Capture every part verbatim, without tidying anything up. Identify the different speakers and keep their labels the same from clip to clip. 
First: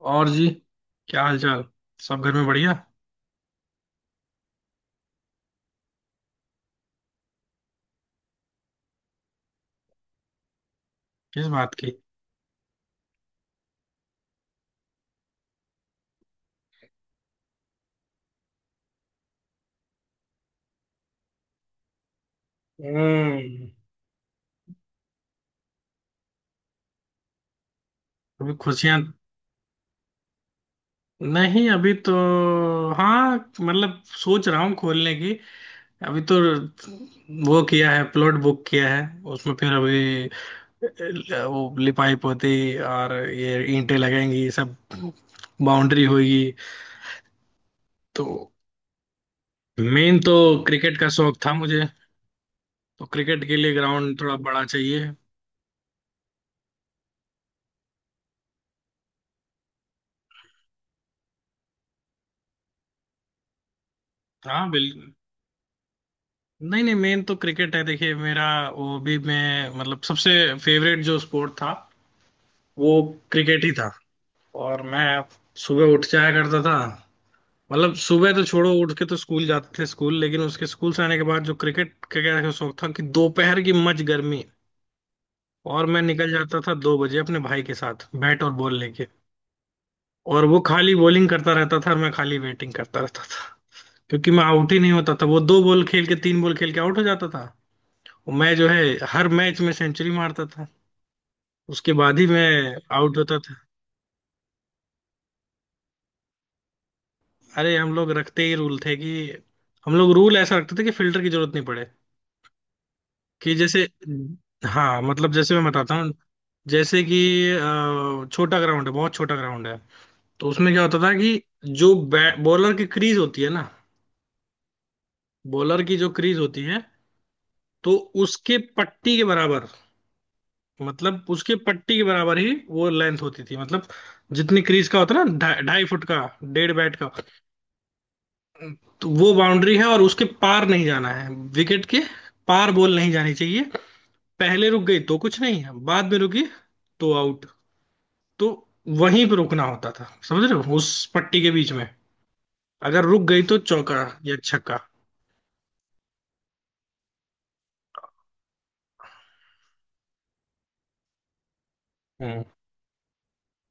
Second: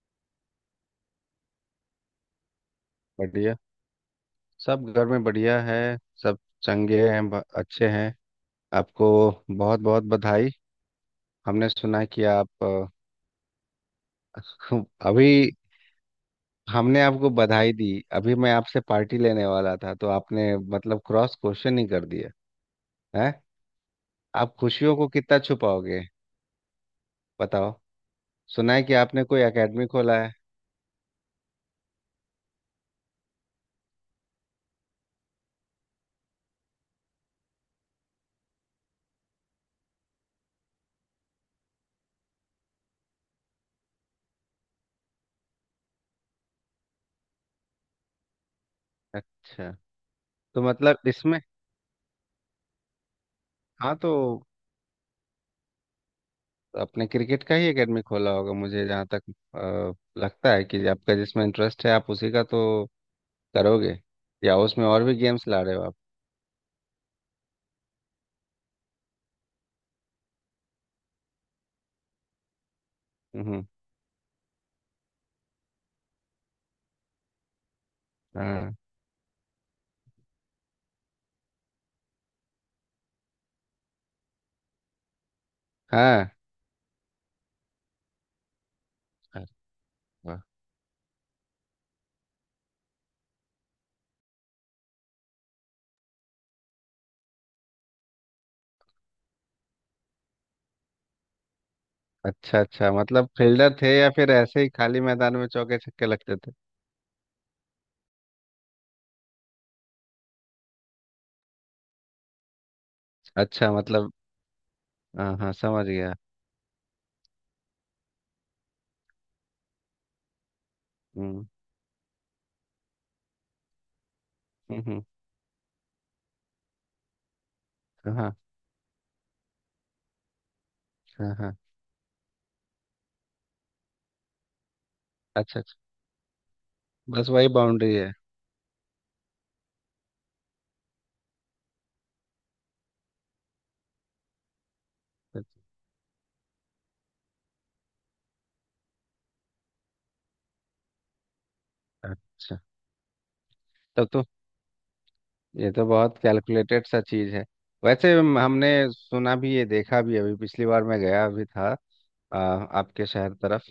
Speaker 1: और जी, क्या हाल चाल। सब घर में बढ़िया।
Speaker 2: बढ़िया। सब घर में बढ़िया है, सब चंगे हैं, ब- अच्छे हैं। आपको बहुत बहुत बधाई।
Speaker 1: किस
Speaker 2: हमने
Speaker 1: बात की।
Speaker 2: सुना है कि आप अ, अभी हमने आपको बधाई दी। अभी मैं आपसे पार्टी लेने वाला था, तो आपने मतलब क्रॉस क्वेश्चन ही कर दिया है।
Speaker 1: हम्म।
Speaker 2: आप खुशियों को कितना छुपाओगे? बताओ।
Speaker 1: अभी
Speaker 2: सुना है कि
Speaker 1: खुशियां?
Speaker 2: आपने कोई एकेडमी खोला है।
Speaker 1: नहीं, अभी तो... हाँ मतलब सोच रहा हूँ खोलने की। अभी तो वो किया है, प्लॉट बुक किया है। उसमें फिर अभी अ, वो लिपाई पोती और ये ईंटें लगेंगी, ये सब बाउंड्री होगी। तो
Speaker 2: अच्छा,
Speaker 1: मेन तो
Speaker 2: तो
Speaker 1: क्रिकेट
Speaker 2: मतलब
Speaker 1: का
Speaker 2: इसमें।
Speaker 1: शौक था मुझे, तो क्रिकेट के लिए
Speaker 2: हाँ, तो
Speaker 1: ग्राउंड थोड़ा बड़ा चाहिए।
Speaker 2: आपने क्रिकेट का ही एकेडमी खोला होगा, मुझे जहाँ तक अ, लगता है कि आपका जिसमें इंटरेस्ट है, आप उसी का तो करोगे, या
Speaker 1: हाँ बिल...
Speaker 2: उसमें और भी गेम्स ला रहे हो आप?
Speaker 1: नहीं नहीं, मेन तो क्रिकेट है देखिए मेरा। वो भी मैं मतलब सबसे फेवरेट जो स्पोर्ट था वो क्रिकेट
Speaker 2: हम्म।
Speaker 1: ही था। और मैं सुबह उठ जाया करता था। मतलब सुबह तो छोड़ो,
Speaker 2: हाँ
Speaker 1: उठ के तो स्कूल जाते थे स्कूल, लेकिन उसके स्कूल से आने के बाद जो क्रिकेट का क्या शौक था कि दोपहर की मच गर्मी, और मैं निकल
Speaker 2: हाँ।
Speaker 1: जाता था दो बजे अपने भाई के साथ बैट और बॉल लेके।
Speaker 2: अरे वाह।
Speaker 1: और वो खाली बॉलिंग करता रहता था और मैं खाली बैटिंग करता रहता था, क्योंकि मैं आउट ही नहीं होता था। वो दो बॉल खेल के तीन बॉल खेल के आउट हो जाता था, और मैं जो है हर मैच में सेंचुरी मारता था, उसके बाद ही
Speaker 2: अच्छा
Speaker 1: मैं
Speaker 2: अच्छा,
Speaker 1: आउट
Speaker 2: मतलब
Speaker 1: होता था।
Speaker 2: फील्डर थे, या फिर ऐसे ही खाली मैदान में चौके छक्के लगते थे?
Speaker 1: अरे हम लोग रखते ही रूल थे कि... हम लोग रूल ऐसा रखते थे कि फिल्टर की जरूरत नहीं पड़े। कि
Speaker 2: अच्छा,
Speaker 1: जैसे...
Speaker 2: मतलब।
Speaker 1: हाँ मतलब
Speaker 2: हाँ हाँ,
Speaker 1: जैसे मैं
Speaker 2: समझ
Speaker 1: बताता हूँ।
Speaker 2: गया।
Speaker 1: जैसे कि अ, छोटा ग्राउंड है, बहुत छोटा ग्राउंड है। तो उसमें क्या होता था कि
Speaker 2: हम्म
Speaker 1: जो बॉलर की क्रीज होती है ना,
Speaker 2: हम्म, हम्म।
Speaker 1: बॉलर की जो क्रीज होती है, तो
Speaker 2: हाँ
Speaker 1: उसके पट्टी के बराबर, मतलब
Speaker 2: हाँ।
Speaker 1: उसके
Speaker 2: हाँ,
Speaker 1: पट्टी के बराबर ही वो लेंथ होती थी, मतलब जितनी क्रीज का होता है ना,
Speaker 2: अच्छा
Speaker 1: ढाई
Speaker 2: अच्छा।
Speaker 1: ढाई फुट का, डेढ़ बैट का।
Speaker 2: बस वही बाउंड्री है।
Speaker 1: तो वो बाउंड्री है और उसके पार नहीं जाना है। विकेट के पार बॉल नहीं जानी चाहिए। पहले रुक गई तो कुछ नहीं है, बाद में रुकी तो आउट। तो वहीं पे रुकना होता था, समझ रहे हो, उस पट्टी के बीच में।
Speaker 2: अच्छा।
Speaker 1: अगर रुक गई तो चौका
Speaker 2: तब तो
Speaker 1: या छक्का।
Speaker 2: ये तो बहुत कैलकुलेटेड सा चीज है। वैसे हम- हमने सुना भी है, देखा भी है, अभी पिछली बार मैं गया भी था आ,
Speaker 1: हम्म।
Speaker 2: आपके शहर तरफ।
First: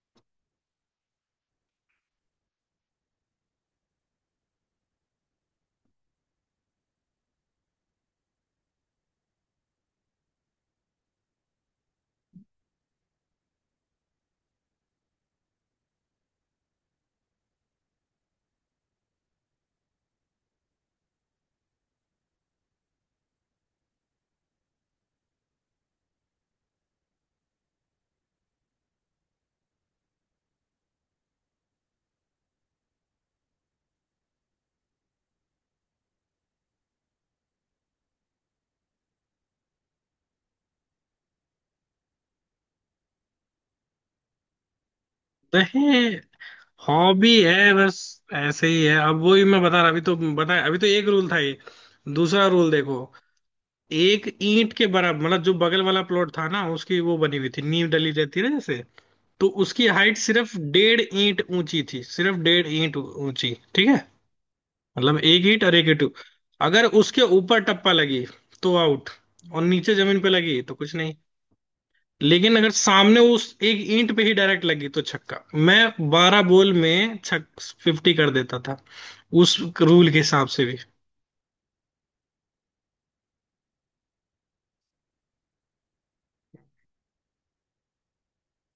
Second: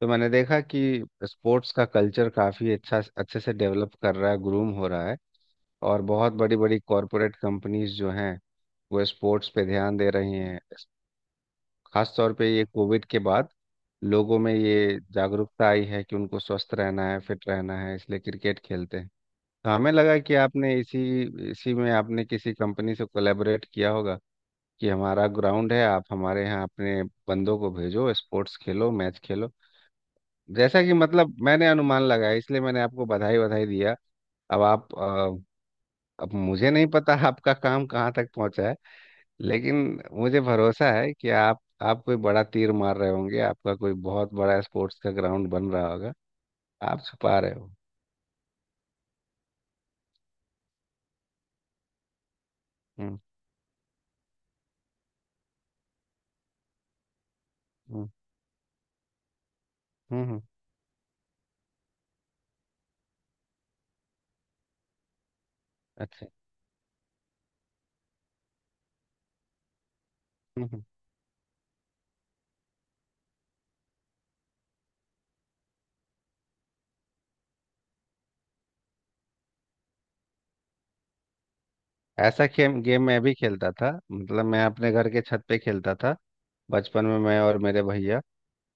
Speaker 2: तो मैंने देखा कि स्पोर्ट्स का कल्चर काफ़ी अच्छा, अच्छे से डेवलप कर रहा है, ग्रूम हो रहा है। और बहुत बड़ी बड़ी कॉरपोरेट कंपनीज जो हैं, वो स्पोर्ट्स पे ध्यान दे रही हैं। खास तौर पे ये कोविड के बाद लोगों में ये जागरूकता आई है कि उनको स्वस्थ रहना है, फिट रहना है, इसलिए क्रिकेट खेलते हैं। तो हमें लगा कि आपने इसी, इसी में आपने किसी कंपनी से कोलैबोरेट किया होगा कि हमारा ग्राउंड है, आप हमारे यहाँ अपने बंदों को भेजो, स्पोर्ट्स खेलो, मैच खेलो। जैसा कि मतलब मैंने अनुमान लगाया, इसलिए मैंने आपको बधाई बधाई दिया। अब आप अ, अब मुझे नहीं पता आपका काम कहाँ तक पहुँचा है, लेकिन मुझे भरोसा है कि आप आप कोई बड़ा तीर मार रहे होंगे, आपका कोई बहुत बड़ा स्पोर्ट्स का ग्राउंड बन रहा
Speaker 1: नहीं,
Speaker 2: होगा। आप
Speaker 1: हॉबी
Speaker 2: छुपा रहे हो।
Speaker 1: है बस, ऐसे ही है। अब वही मैं बता रहा, अभी तो बताया, अभी तो एक रूल था ये। दूसरा रूल देखो।
Speaker 2: हम्म।
Speaker 1: एक ईंट के बराबर, मतलब जो बगल वाला प्लॉट था ना, उसकी वो बनी हुई थी, नींव
Speaker 2: हम्म।
Speaker 1: डली रहती है ना जैसे। तो उसकी हाइट
Speaker 2: हम्म। हम्म,
Speaker 1: सिर्फ डेढ़ ईंट ऊंची थी, सिर्फ डेढ़ ईंट ऊंची, ठीक है। मतलब एक ईंट और एक ईंट।
Speaker 2: अच्छा।
Speaker 1: अगर उसके ऊपर टप्पा लगी तो आउट, और नीचे जमीन पे लगी
Speaker 2: हम्म,
Speaker 1: तो
Speaker 2: हम्म।
Speaker 1: कुछ नहीं। लेकिन अगर सामने उस एक ईंट पे ही डायरेक्ट लगी तो छक्का। मैं बारह बॉल में छक फिफ्टी कर देता था उस रूल के हिसाब से भी।
Speaker 2: ऐसा गेम गेम मैं भी खेलता था, मतलब मैं अपने घर के छत पे खेलता था बचपन में, मैं और मेरे भैया।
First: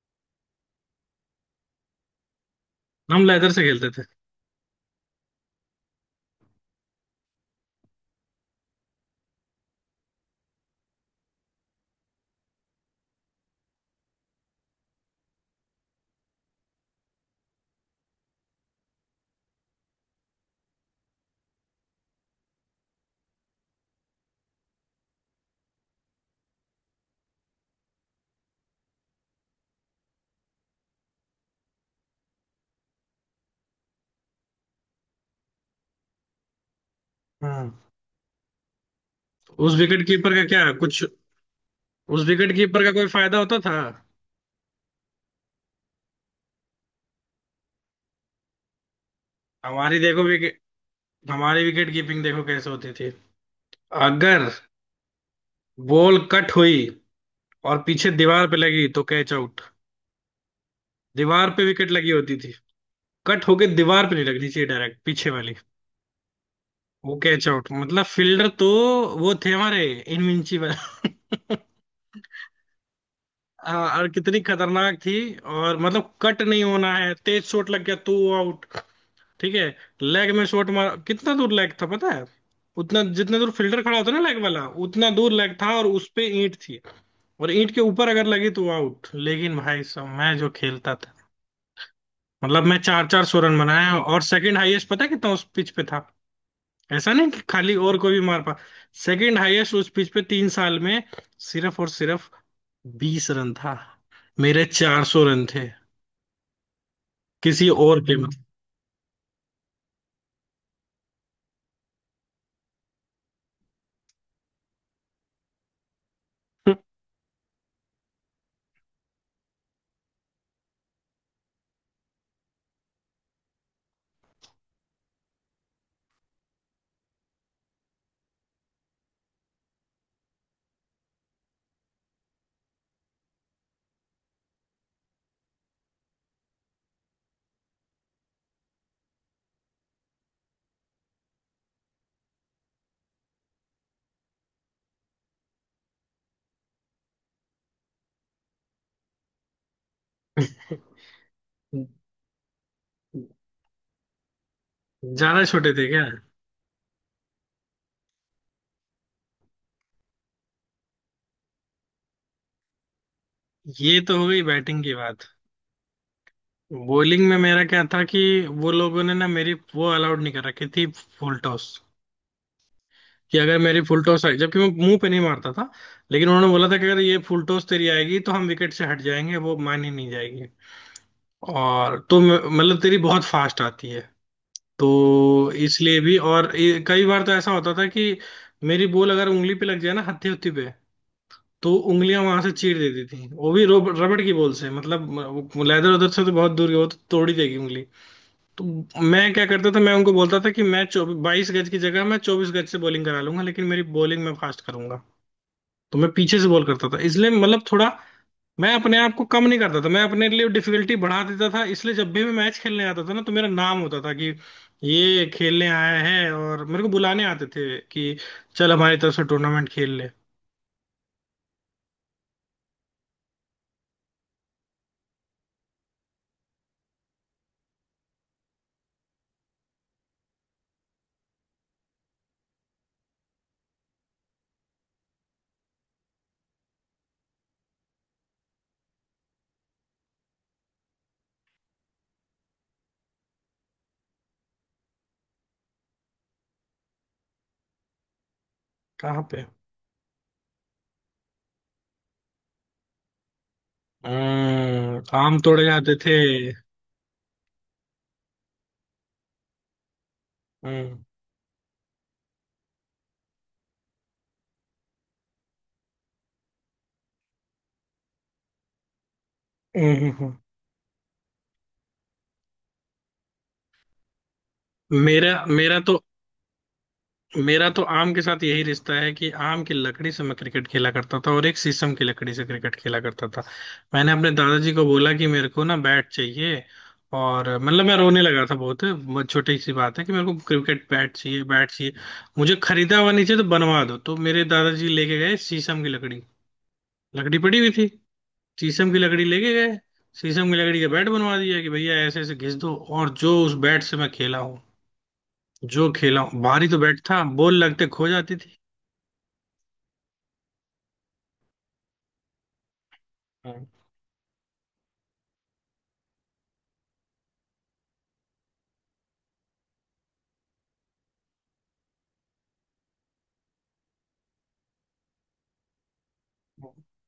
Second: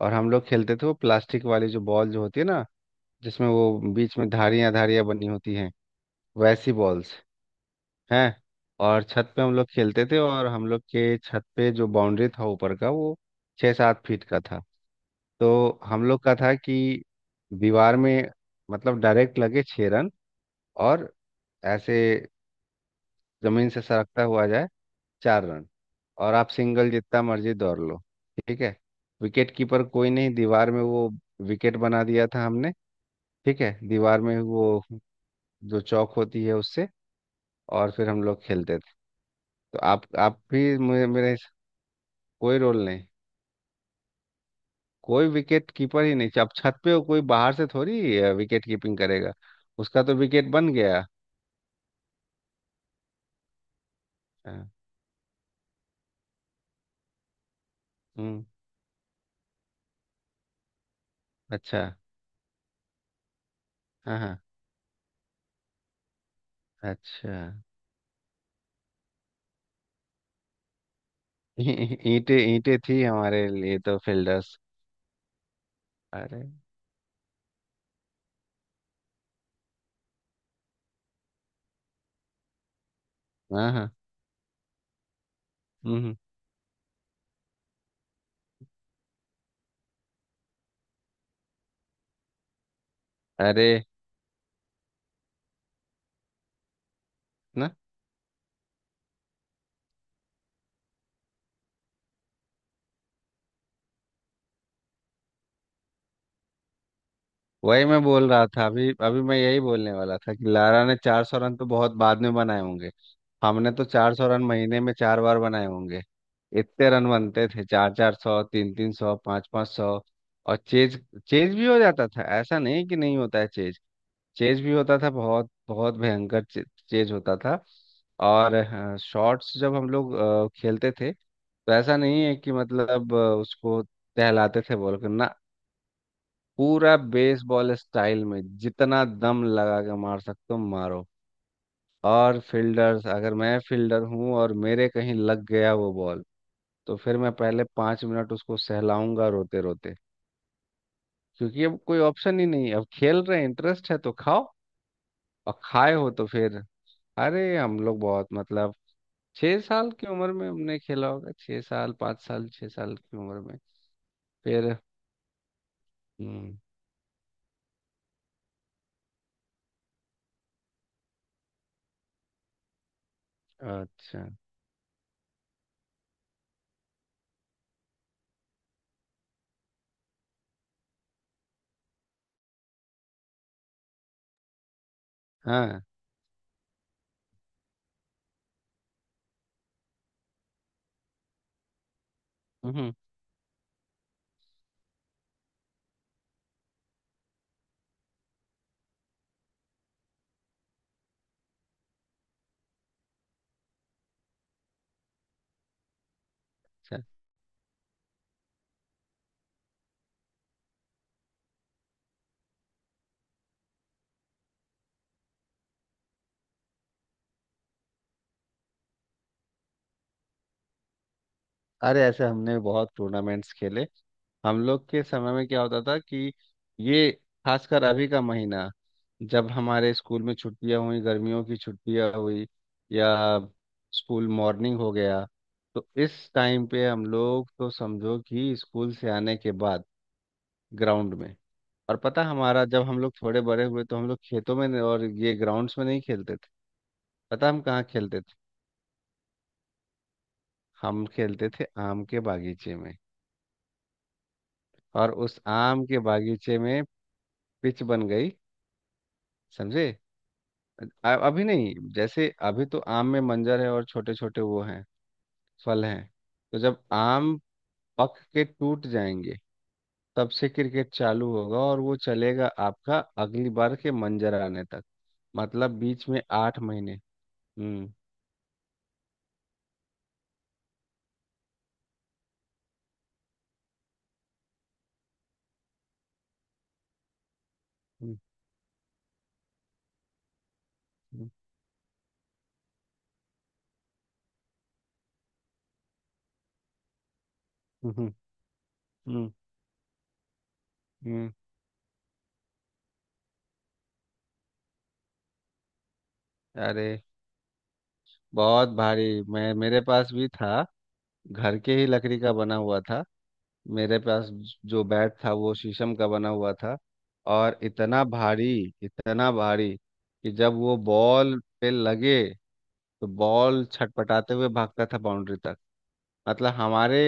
Speaker 2: और हम लोग खेलते थे वो प्लास्टिक वाली जो बॉल जो होती है ना,
Speaker 1: हम
Speaker 2: जिसमें
Speaker 1: लेदर से
Speaker 2: वो
Speaker 1: खेलते थे।
Speaker 2: बीच में धारियां धारियां बनी होती हैं, वैसी बॉल्स हैं। और छत पे हम लोग खेलते थे, और हम लोग के छत पे जो बाउंड्री था ऊपर का, वो छः सात फीट का था। तो हम लोग का था कि दीवार में, मतलब डायरेक्ट लगे छः रन, और ऐसे जमीन से सरकता हुआ जाए, चार रन। और आप सिंगल जितना मर्जी दौड़ लो, ठीक है। विकेट कीपर कोई नहीं, दीवार में वो विकेट बना दिया था हमने, ठीक है, दीवार में वो जो चौक होती है उससे।
Speaker 1: हम्म।
Speaker 2: और फिर हम लोग खेलते थे।
Speaker 1: उस
Speaker 2: तो आप
Speaker 1: विकेट कीपर
Speaker 2: आप
Speaker 1: का क्या
Speaker 2: भी
Speaker 1: कुछ...
Speaker 2: मुझे मेरे,
Speaker 1: उस विकेट
Speaker 2: कोई
Speaker 1: कीपर
Speaker 2: रोल
Speaker 1: का
Speaker 2: नहीं।
Speaker 1: कोई फायदा होता था?
Speaker 2: कोई विकेट कीपर ही नहीं, अब छत पे हो, कोई बाहर से थोड़ी अ, विकेट कीपिंग करेगा।
Speaker 1: हमारी
Speaker 2: उसका तो
Speaker 1: देखो
Speaker 2: विकेट
Speaker 1: विकेट...
Speaker 2: बन गया।
Speaker 1: हमारी विकेट कीपिंग देखो कैसे होती थी। अगर
Speaker 2: हाँ।
Speaker 1: बॉल कट हुई और पीछे
Speaker 2: हम्म।
Speaker 1: दीवार पे लगी तो कैच आउट। दीवार पे
Speaker 2: अच्छा।
Speaker 1: विकेट लगी होती थी। कट होके दीवार पे
Speaker 2: हाँ
Speaker 1: नहीं
Speaker 2: हाँ।
Speaker 1: लगनी चाहिए, डायरेक्ट पीछे वाली। वो
Speaker 2: अच्छा।
Speaker 1: कैच आउट, मतलब फील्डर तो वो थे हमारे, इनविंसिबल
Speaker 2: ईंटे ईंटे थी हमारे लिए तो
Speaker 1: हाँ, और कितनी
Speaker 2: फील्डर्स।
Speaker 1: खतरनाक थी, और मतलब कट
Speaker 2: अरे।
Speaker 1: नहीं होना है, तेज शॉट लग गया तो आउट। ठीक है। लेग में शॉट मार, कितना दूर लेग था पता है? उतना जितना दूर
Speaker 2: हाँ
Speaker 1: फील्डर
Speaker 2: हाँ।
Speaker 1: खड़ा होता है ना लेग वाला, उतना दूर लेग था, और उस
Speaker 2: हम्म।
Speaker 1: पे ईंट थी। और ईंट के ऊपर अगर लगी तो आउट, लेकिन भाई साहब मैं जो खेलता था, मतलब मैं चार चार सौ रन
Speaker 2: अरे।
Speaker 1: बनाया, और सेकंड हाईएस्ट पता है कितना उस पिच पे था? ऐसा नहीं कि
Speaker 2: ना।
Speaker 1: खाली और कोई भी मार पा... सेकंड हाईएस्ट उस पिच पे तीन साल में, सिर्फ और सिर्फ बीस रन था। मेरे चार सौ रन थे, किसी
Speaker 2: वही
Speaker 1: और
Speaker 2: मैं
Speaker 1: के
Speaker 2: बोल
Speaker 1: मतलब...
Speaker 2: रहा था, अभी अभी मैं यही बोलने वाला था कि लारा ने चार सौ रन तो बहुत बाद में बनाए होंगे, हमने तो चार सौ रन महीने में चार बार बनाए होंगे। इतने रन बनते थे, चार चार सौ, तीन तीन सौ, पाँच पाँच सौ। और चेज, चेज भी हो जाता था, ऐसा नहीं कि नहीं होता है चेज। चेज भी होता था बहुत बहुत भयंकर चे, चेज होता था। और हाँ, शॉट्स जब हम लोग अ, खेलते थे, तो ऐसा नहीं है कि मतलब अ, उसको दहलाते थे बोल कर ना, पूरा बेसबॉल स्टाइल में जितना दम लगा के मार सकते हो मारो। और फील्डर्स, अगर मैं फील्डर हूँ और मेरे कहीं लग गया वो बॉल, तो फिर मैं पहले पांच मिनट उसको सहलाऊंगा रोते रोते, क्योंकि अब कोई ऑप्शन ही नहीं है, अब खेल रहे हैं, इंटरेस्ट है तो खाओ।
Speaker 1: ज्यादा
Speaker 2: और
Speaker 1: छोटे थे
Speaker 2: खाए
Speaker 1: क्या?
Speaker 2: हो तो फिर। अरे हम लोग बहुत मतलब छह साल की उम्र में हमने खेला होगा, छह साल, पाँच साल, छह साल की उम्र में।
Speaker 1: ये तो हो गई
Speaker 2: फिर।
Speaker 1: बैटिंग की बात।
Speaker 2: हम्म।
Speaker 1: बॉलिंग में मेरा क्या था कि वो लोगों ने ना मेरी वो अलाउड नहीं कर रखी थी, फुल टॉस। कि अगर मेरी फुल टॉस
Speaker 2: अच्छा।
Speaker 1: आई, जबकि मैं मुंह पे नहीं मारता था, लेकिन उन्होंने बोला था कि अगर ये फुल टॉस तेरी आएगी तो हम विकेट से हट जाएंगे, वो मानी नहीं जाएगी। और तो म- मतलब तेरी बहुत फास्ट आती है, तो
Speaker 2: हाँ।
Speaker 1: इसलिए भी। और ये- कई बार तो ऐसा होता था कि मेरी बॉल अगर उंगली पे लग जाए ना, हत्थी हत्थी पे, तो उंगलियां वहां से चीर
Speaker 2: हम्म।
Speaker 1: देती थी। वो भी रोब- रबड़ की बॉल से, मतलब लेदर उधर से तो बहुत दूर गया, वो तो तोड़ ही देगी उंगली। तो मैं क्या करता था, मैं उनको बोलता था कि मैं चौबीस बाईस गज की जगह मैं चौबीस गज से बॉलिंग करा लूंगा, लेकिन मेरी बॉलिंग मैं फास्ट करूंगा। तो मैं पीछे से बॉल करता था,
Speaker 2: अच्छा।
Speaker 1: इसलिए मतलब थोड़ा... मैं अपने आप को कम नहीं करता था, मैं अपने लिए डिफिकल्टी बढ़ा देता था। इसलिए जब भी मैं मैच खेलने आता था ना, तो मेरा नाम होता था कि ये खेलने आया है, और मेरे को बुलाने आते थे कि चल हमारी तरफ से टूर्नामेंट खेल ले।
Speaker 2: अरे ऐसे हमने बहुत टूर्नामेंट्स खेले। हम लोग के समय में क्या होता था कि ये, खासकर अभी का महीना, जब हमारे स्कूल में छुट्टियां हुई, गर्मियों की छुट्टियां हुई, या स्कूल मॉर्निंग हो गया, तो इस टाइम पे हम लोग तो समझो कि स्कूल से आने के बाद ग्राउंड में। और पता, हमारा जब हम लोग थोड़े बड़े हुए, तो हम लोग खेतों में नहीं- और ये ग्राउंड्स में नहीं खेलते थे। पता हम कहाँ खेलते थे?
Speaker 1: कहाँ पे?
Speaker 2: हम खेलते थे आम के बागीचे में।
Speaker 1: हम्म,
Speaker 2: और
Speaker 1: आम
Speaker 2: उस
Speaker 1: तोड़े
Speaker 2: आम
Speaker 1: जाते
Speaker 2: के
Speaker 1: थे।
Speaker 2: बागीचे में पिच बन गई, समझे। अ-
Speaker 1: हम्म।
Speaker 2: अभी नहीं, जैसे अभी तो आम में मंजर है और छोटे छोटे वो हैं, फल हैं। तो जब आम पक के टूट जाएंगे,
Speaker 1: हम्म। हम्म।
Speaker 2: तब
Speaker 1: हम्म।
Speaker 2: से क्रिकेट चालू होगा, और वो चलेगा आपका अगली बार के मंजर आने तक।
Speaker 1: मेरा
Speaker 2: मतलब
Speaker 1: मेरा तो...
Speaker 2: बीच में आठ महीने।
Speaker 1: मेरा तो
Speaker 2: हम्म।
Speaker 1: आम के साथ यही रिश्ता है कि आम की लकड़ी से मैं क्रिकेट खेला करता था, और एक शीशम की लकड़ी से क्रिकेट खेला करता था। मैंने अपने दादाजी को बोला कि मेरे को ना बैट चाहिए, और मतलब मैं
Speaker 2: हम्म।
Speaker 1: रोने लगा था, बहुत बहुत छोटी सी बात है, कि मेरे को क्रिकेट बैट
Speaker 2: हम्म।
Speaker 1: चाहिए, बैट चाहिए। मुझे खरीदा हुआ नहीं चाहिए, तो बनवा दो। तो मेरे दादाजी लेके गए शीशम की लकड़ी, लकड़ी पड़ी हुई थी,
Speaker 2: हम्म।
Speaker 1: शीशम की लकड़ी
Speaker 2: हम्म,
Speaker 1: लेके गए, शीशम की लकड़ी का बैट
Speaker 2: हम्म।
Speaker 1: बनवा दिया, कि भैया ऐसे ऐसे घिस दो। और जो उस बैट से मैं खेला हूँ, जो खेला हूँ, भारी तो
Speaker 2: अरे
Speaker 1: बैट था, बॉल लगते खो जाती थी।
Speaker 2: बहुत भारी मैं, मेरे पास भी था, घर के ही लकड़ी का बना हुआ था।
Speaker 1: हम्म।
Speaker 2: मेरे पास जो बैट था वो शीशम का बना हुआ था, और इतना भारी, इतना भारी कि जब वो बॉल पे लगे, तो बॉल छटपटाते हुए भागता था बाउंड्री तक। मतलब हमारे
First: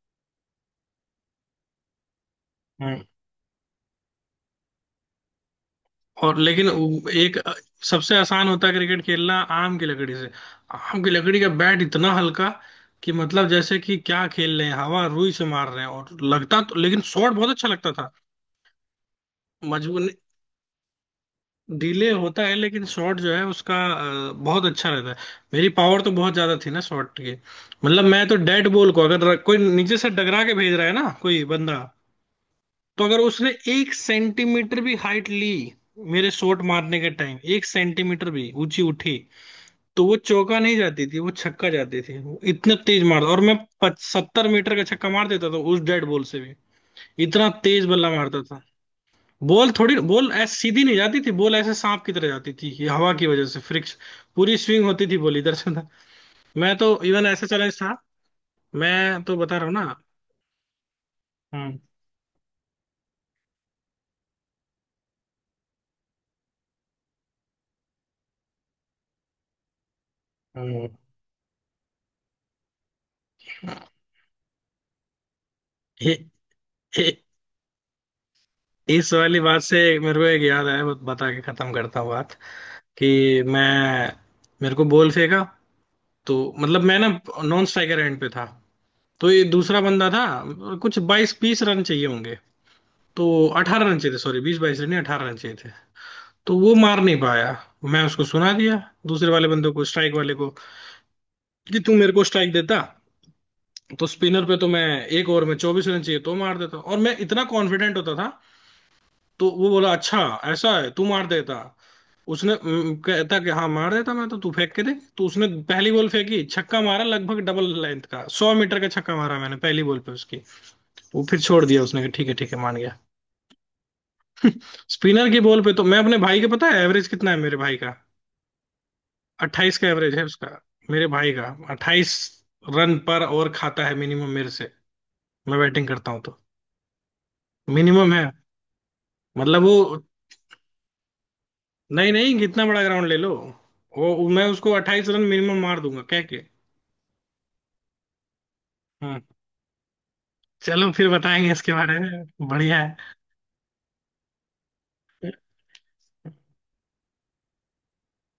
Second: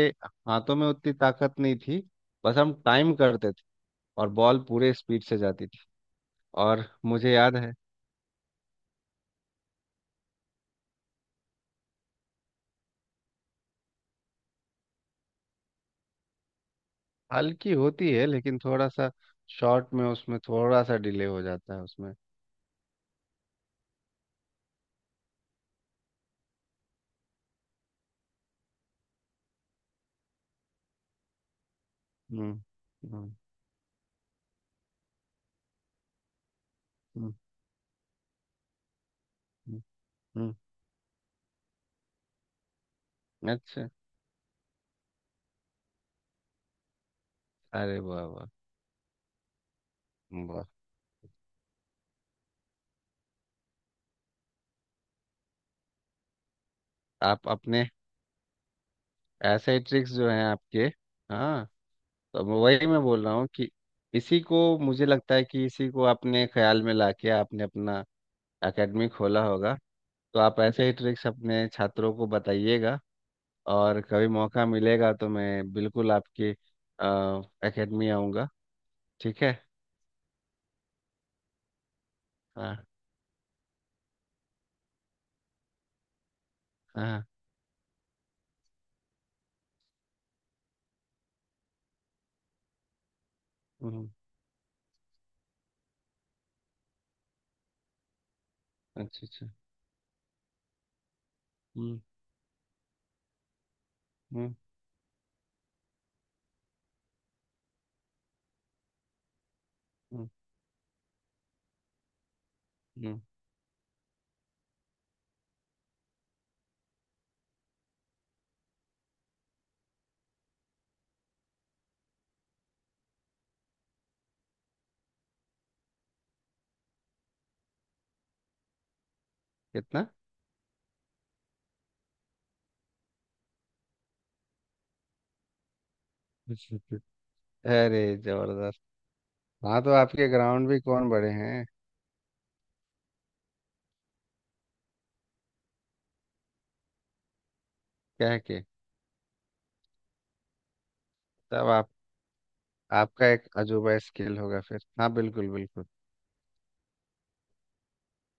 Speaker 2: हाथों में उतनी ताकत नहीं थी, बस हम
Speaker 1: हम्म।
Speaker 2: टाइम करते थे, और बॉल पूरे स्पीड से जाती थी।
Speaker 1: और लेकिन
Speaker 2: और
Speaker 1: वो
Speaker 2: मुझे
Speaker 1: एक अ,
Speaker 2: याद है।
Speaker 1: सबसे आसान होता है क्रिकेट खेलना आम की लकड़ी से। आम की लकड़ी का बैट इतना हल्का, कि मतलब जैसे कि क्या खेल रहे हैं, हवा रुई से मार रहे हैं, और लगता तो... लेकिन शॉट बहुत अच्छा
Speaker 2: हल्की
Speaker 1: लगता
Speaker 2: होती
Speaker 1: था।
Speaker 2: है, लेकिन थोड़ा सा शॉट में
Speaker 1: मजबूर...
Speaker 2: उसमें थोड़ा सा डिले हो जाता है
Speaker 1: डिले
Speaker 2: उसमें।
Speaker 1: होता है, लेकिन शॉट जो है उसका अ, बहुत अच्छा रहता है। मेरी पावर तो बहुत ज्यादा थी ना शॉट की, मतलब मैं तो डेड बॉल को, अगर कोई नीचे से डगरा के भेज रहा है ना कोई बंदा,
Speaker 2: हम्म।
Speaker 1: तो अगर
Speaker 2: हम्म।
Speaker 1: उसने एक सेंटीमीटर भी हाइट ली, मेरे शॉट मारने के
Speaker 2: हम्म।
Speaker 1: टाइम एक सेंटीमीटर भी ऊंची उठी,
Speaker 2: हम्म।
Speaker 1: तो वो
Speaker 2: हम्म।
Speaker 1: चौका नहीं जाती थी, वो छक्का जाती थी। वो इतने तेज मारता और मैं
Speaker 2: अच्छा।
Speaker 1: सत्तर मीटर का छक्का मार देता था उस डेड बॉल से भी। इतना तेज
Speaker 2: अरे
Speaker 1: बल्ला
Speaker 2: वाह
Speaker 1: मारता
Speaker 2: वाह।
Speaker 1: था। बॉल थोड़ी बॉल ऐसे
Speaker 2: वाह।
Speaker 1: सीधी नहीं जाती थी, बॉल ऐसे सांप की तरह जाती थी, ये हवा की वजह से फ्रिक्स... पूरी स्विंग होती थी बॉल इधर से उधर। मैं तो इवन ऐसा
Speaker 2: आप
Speaker 1: चैलेंज
Speaker 2: अपने
Speaker 1: था। मैं तो बता रहा हूँ
Speaker 2: ऐसे
Speaker 1: ना।
Speaker 2: ट्रिक्स जो हैं आपके। हाँ।
Speaker 1: हम्म।
Speaker 2: तो मैं- वही मैं बोल रहा हूँ कि इसी को मुझे लगता है कि इसी को आपने ख्याल में लाके आपने अपना एकेडमी खोला होगा। तो आप ऐसे
Speaker 1: हम्म।
Speaker 2: ही ट्रिक्स अपने छात्रों को बताइएगा। और कभी मौका मिलेगा तो मैं बिल्कुल
Speaker 1: हे-
Speaker 2: आपकी
Speaker 1: हे-
Speaker 2: एकेडमी आऊँगा।
Speaker 1: इस वाली
Speaker 2: ठीक है।
Speaker 1: बात से मेरे को एक याद आया, बत- बता के खत्म करता हूँ बात,
Speaker 2: हाँ।
Speaker 1: कि मैं... मेरे को बॉल फेंका। तो मतलब मैं ना
Speaker 2: हाँ
Speaker 1: नॉन स्ट्राइकर एंड पे था, तो ये दूसरा बंदा था। कुछ बाईस बीस रन चाहिए होंगे, तो अठारह रन
Speaker 2: हम्म,
Speaker 1: चाहिए थे, सॉरी बीस बाईस रन नहीं, अठारह रन चाहिए थे। तो वो मार नहीं पाया। मैं उसको सुना दिया,
Speaker 2: अच्छा
Speaker 1: दूसरे
Speaker 2: अच्छा।
Speaker 1: वाले बंदे को स्ट्राइक वाले को, कि तू
Speaker 2: हम्म
Speaker 1: मेरे को स्ट्राइक देता, तो स्पिनर
Speaker 2: हम्म।
Speaker 1: पे तो मैं एक ओवर में चौबीस रन चाहिए तो मार देता, और मैं इतना कॉन्फिडेंट होता था। तो वो बोला, अच्छा
Speaker 2: हम्म।
Speaker 1: ऐसा है, तू मार देता? उसने अम,
Speaker 2: हम्म,
Speaker 1: कहता कि हाँ मार देता मैं तो, तू फेंक के दे। तो उसने पहली बॉल फेंकी, छक्का मारा, लगभग डबल लेंथ का, सौ मीटर का छक्का मारा मैंने पहली बॉल पे उसकी। वो फिर छोड़ दिया उसने कि ठीक है ठीक है, मान गया। स्पिनर की बॉल पे तो मैं अपने भाई के, पता है एवरेज कितना है मेरे भाई का? अट्ठाईस का
Speaker 2: कितना?
Speaker 1: एवरेज है उसका, मेरे भाई का। अट्ठाईस रन पर ओवर खाता है मिनिमम मेरे से, मैं बैटिंग करता हूँ तो।
Speaker 2: अरे
Speaker 1: मिनिमम है,
Speaker 2: जबरदस्त।
Speaker 1: मतलब
Speaker 2: हाँ, तो
Speaker 1: वो...
Speaker 2: आपके ग्राउंड भी कौन बड़े हैं?
Speaker 1: नहीं नहीं, कितना बड़ा ग्राउंड ले लो, वो मैं उसको अट्ठाईस रन मिनिमम मार दूंगा कह के।
Speaker 2: क्या है कि।
Speaker 1: हाँ। चलो फिर बताएंगे
Speaker 2: तब
Speaker 1: इसके
Speaker 2: आप।
Speaker 1: बारे में, बढ़िया है।
Speaker 2: आपका एक अजूबा स्किल होगा फिर। हाँ, बिल्कुल बिल्कुल।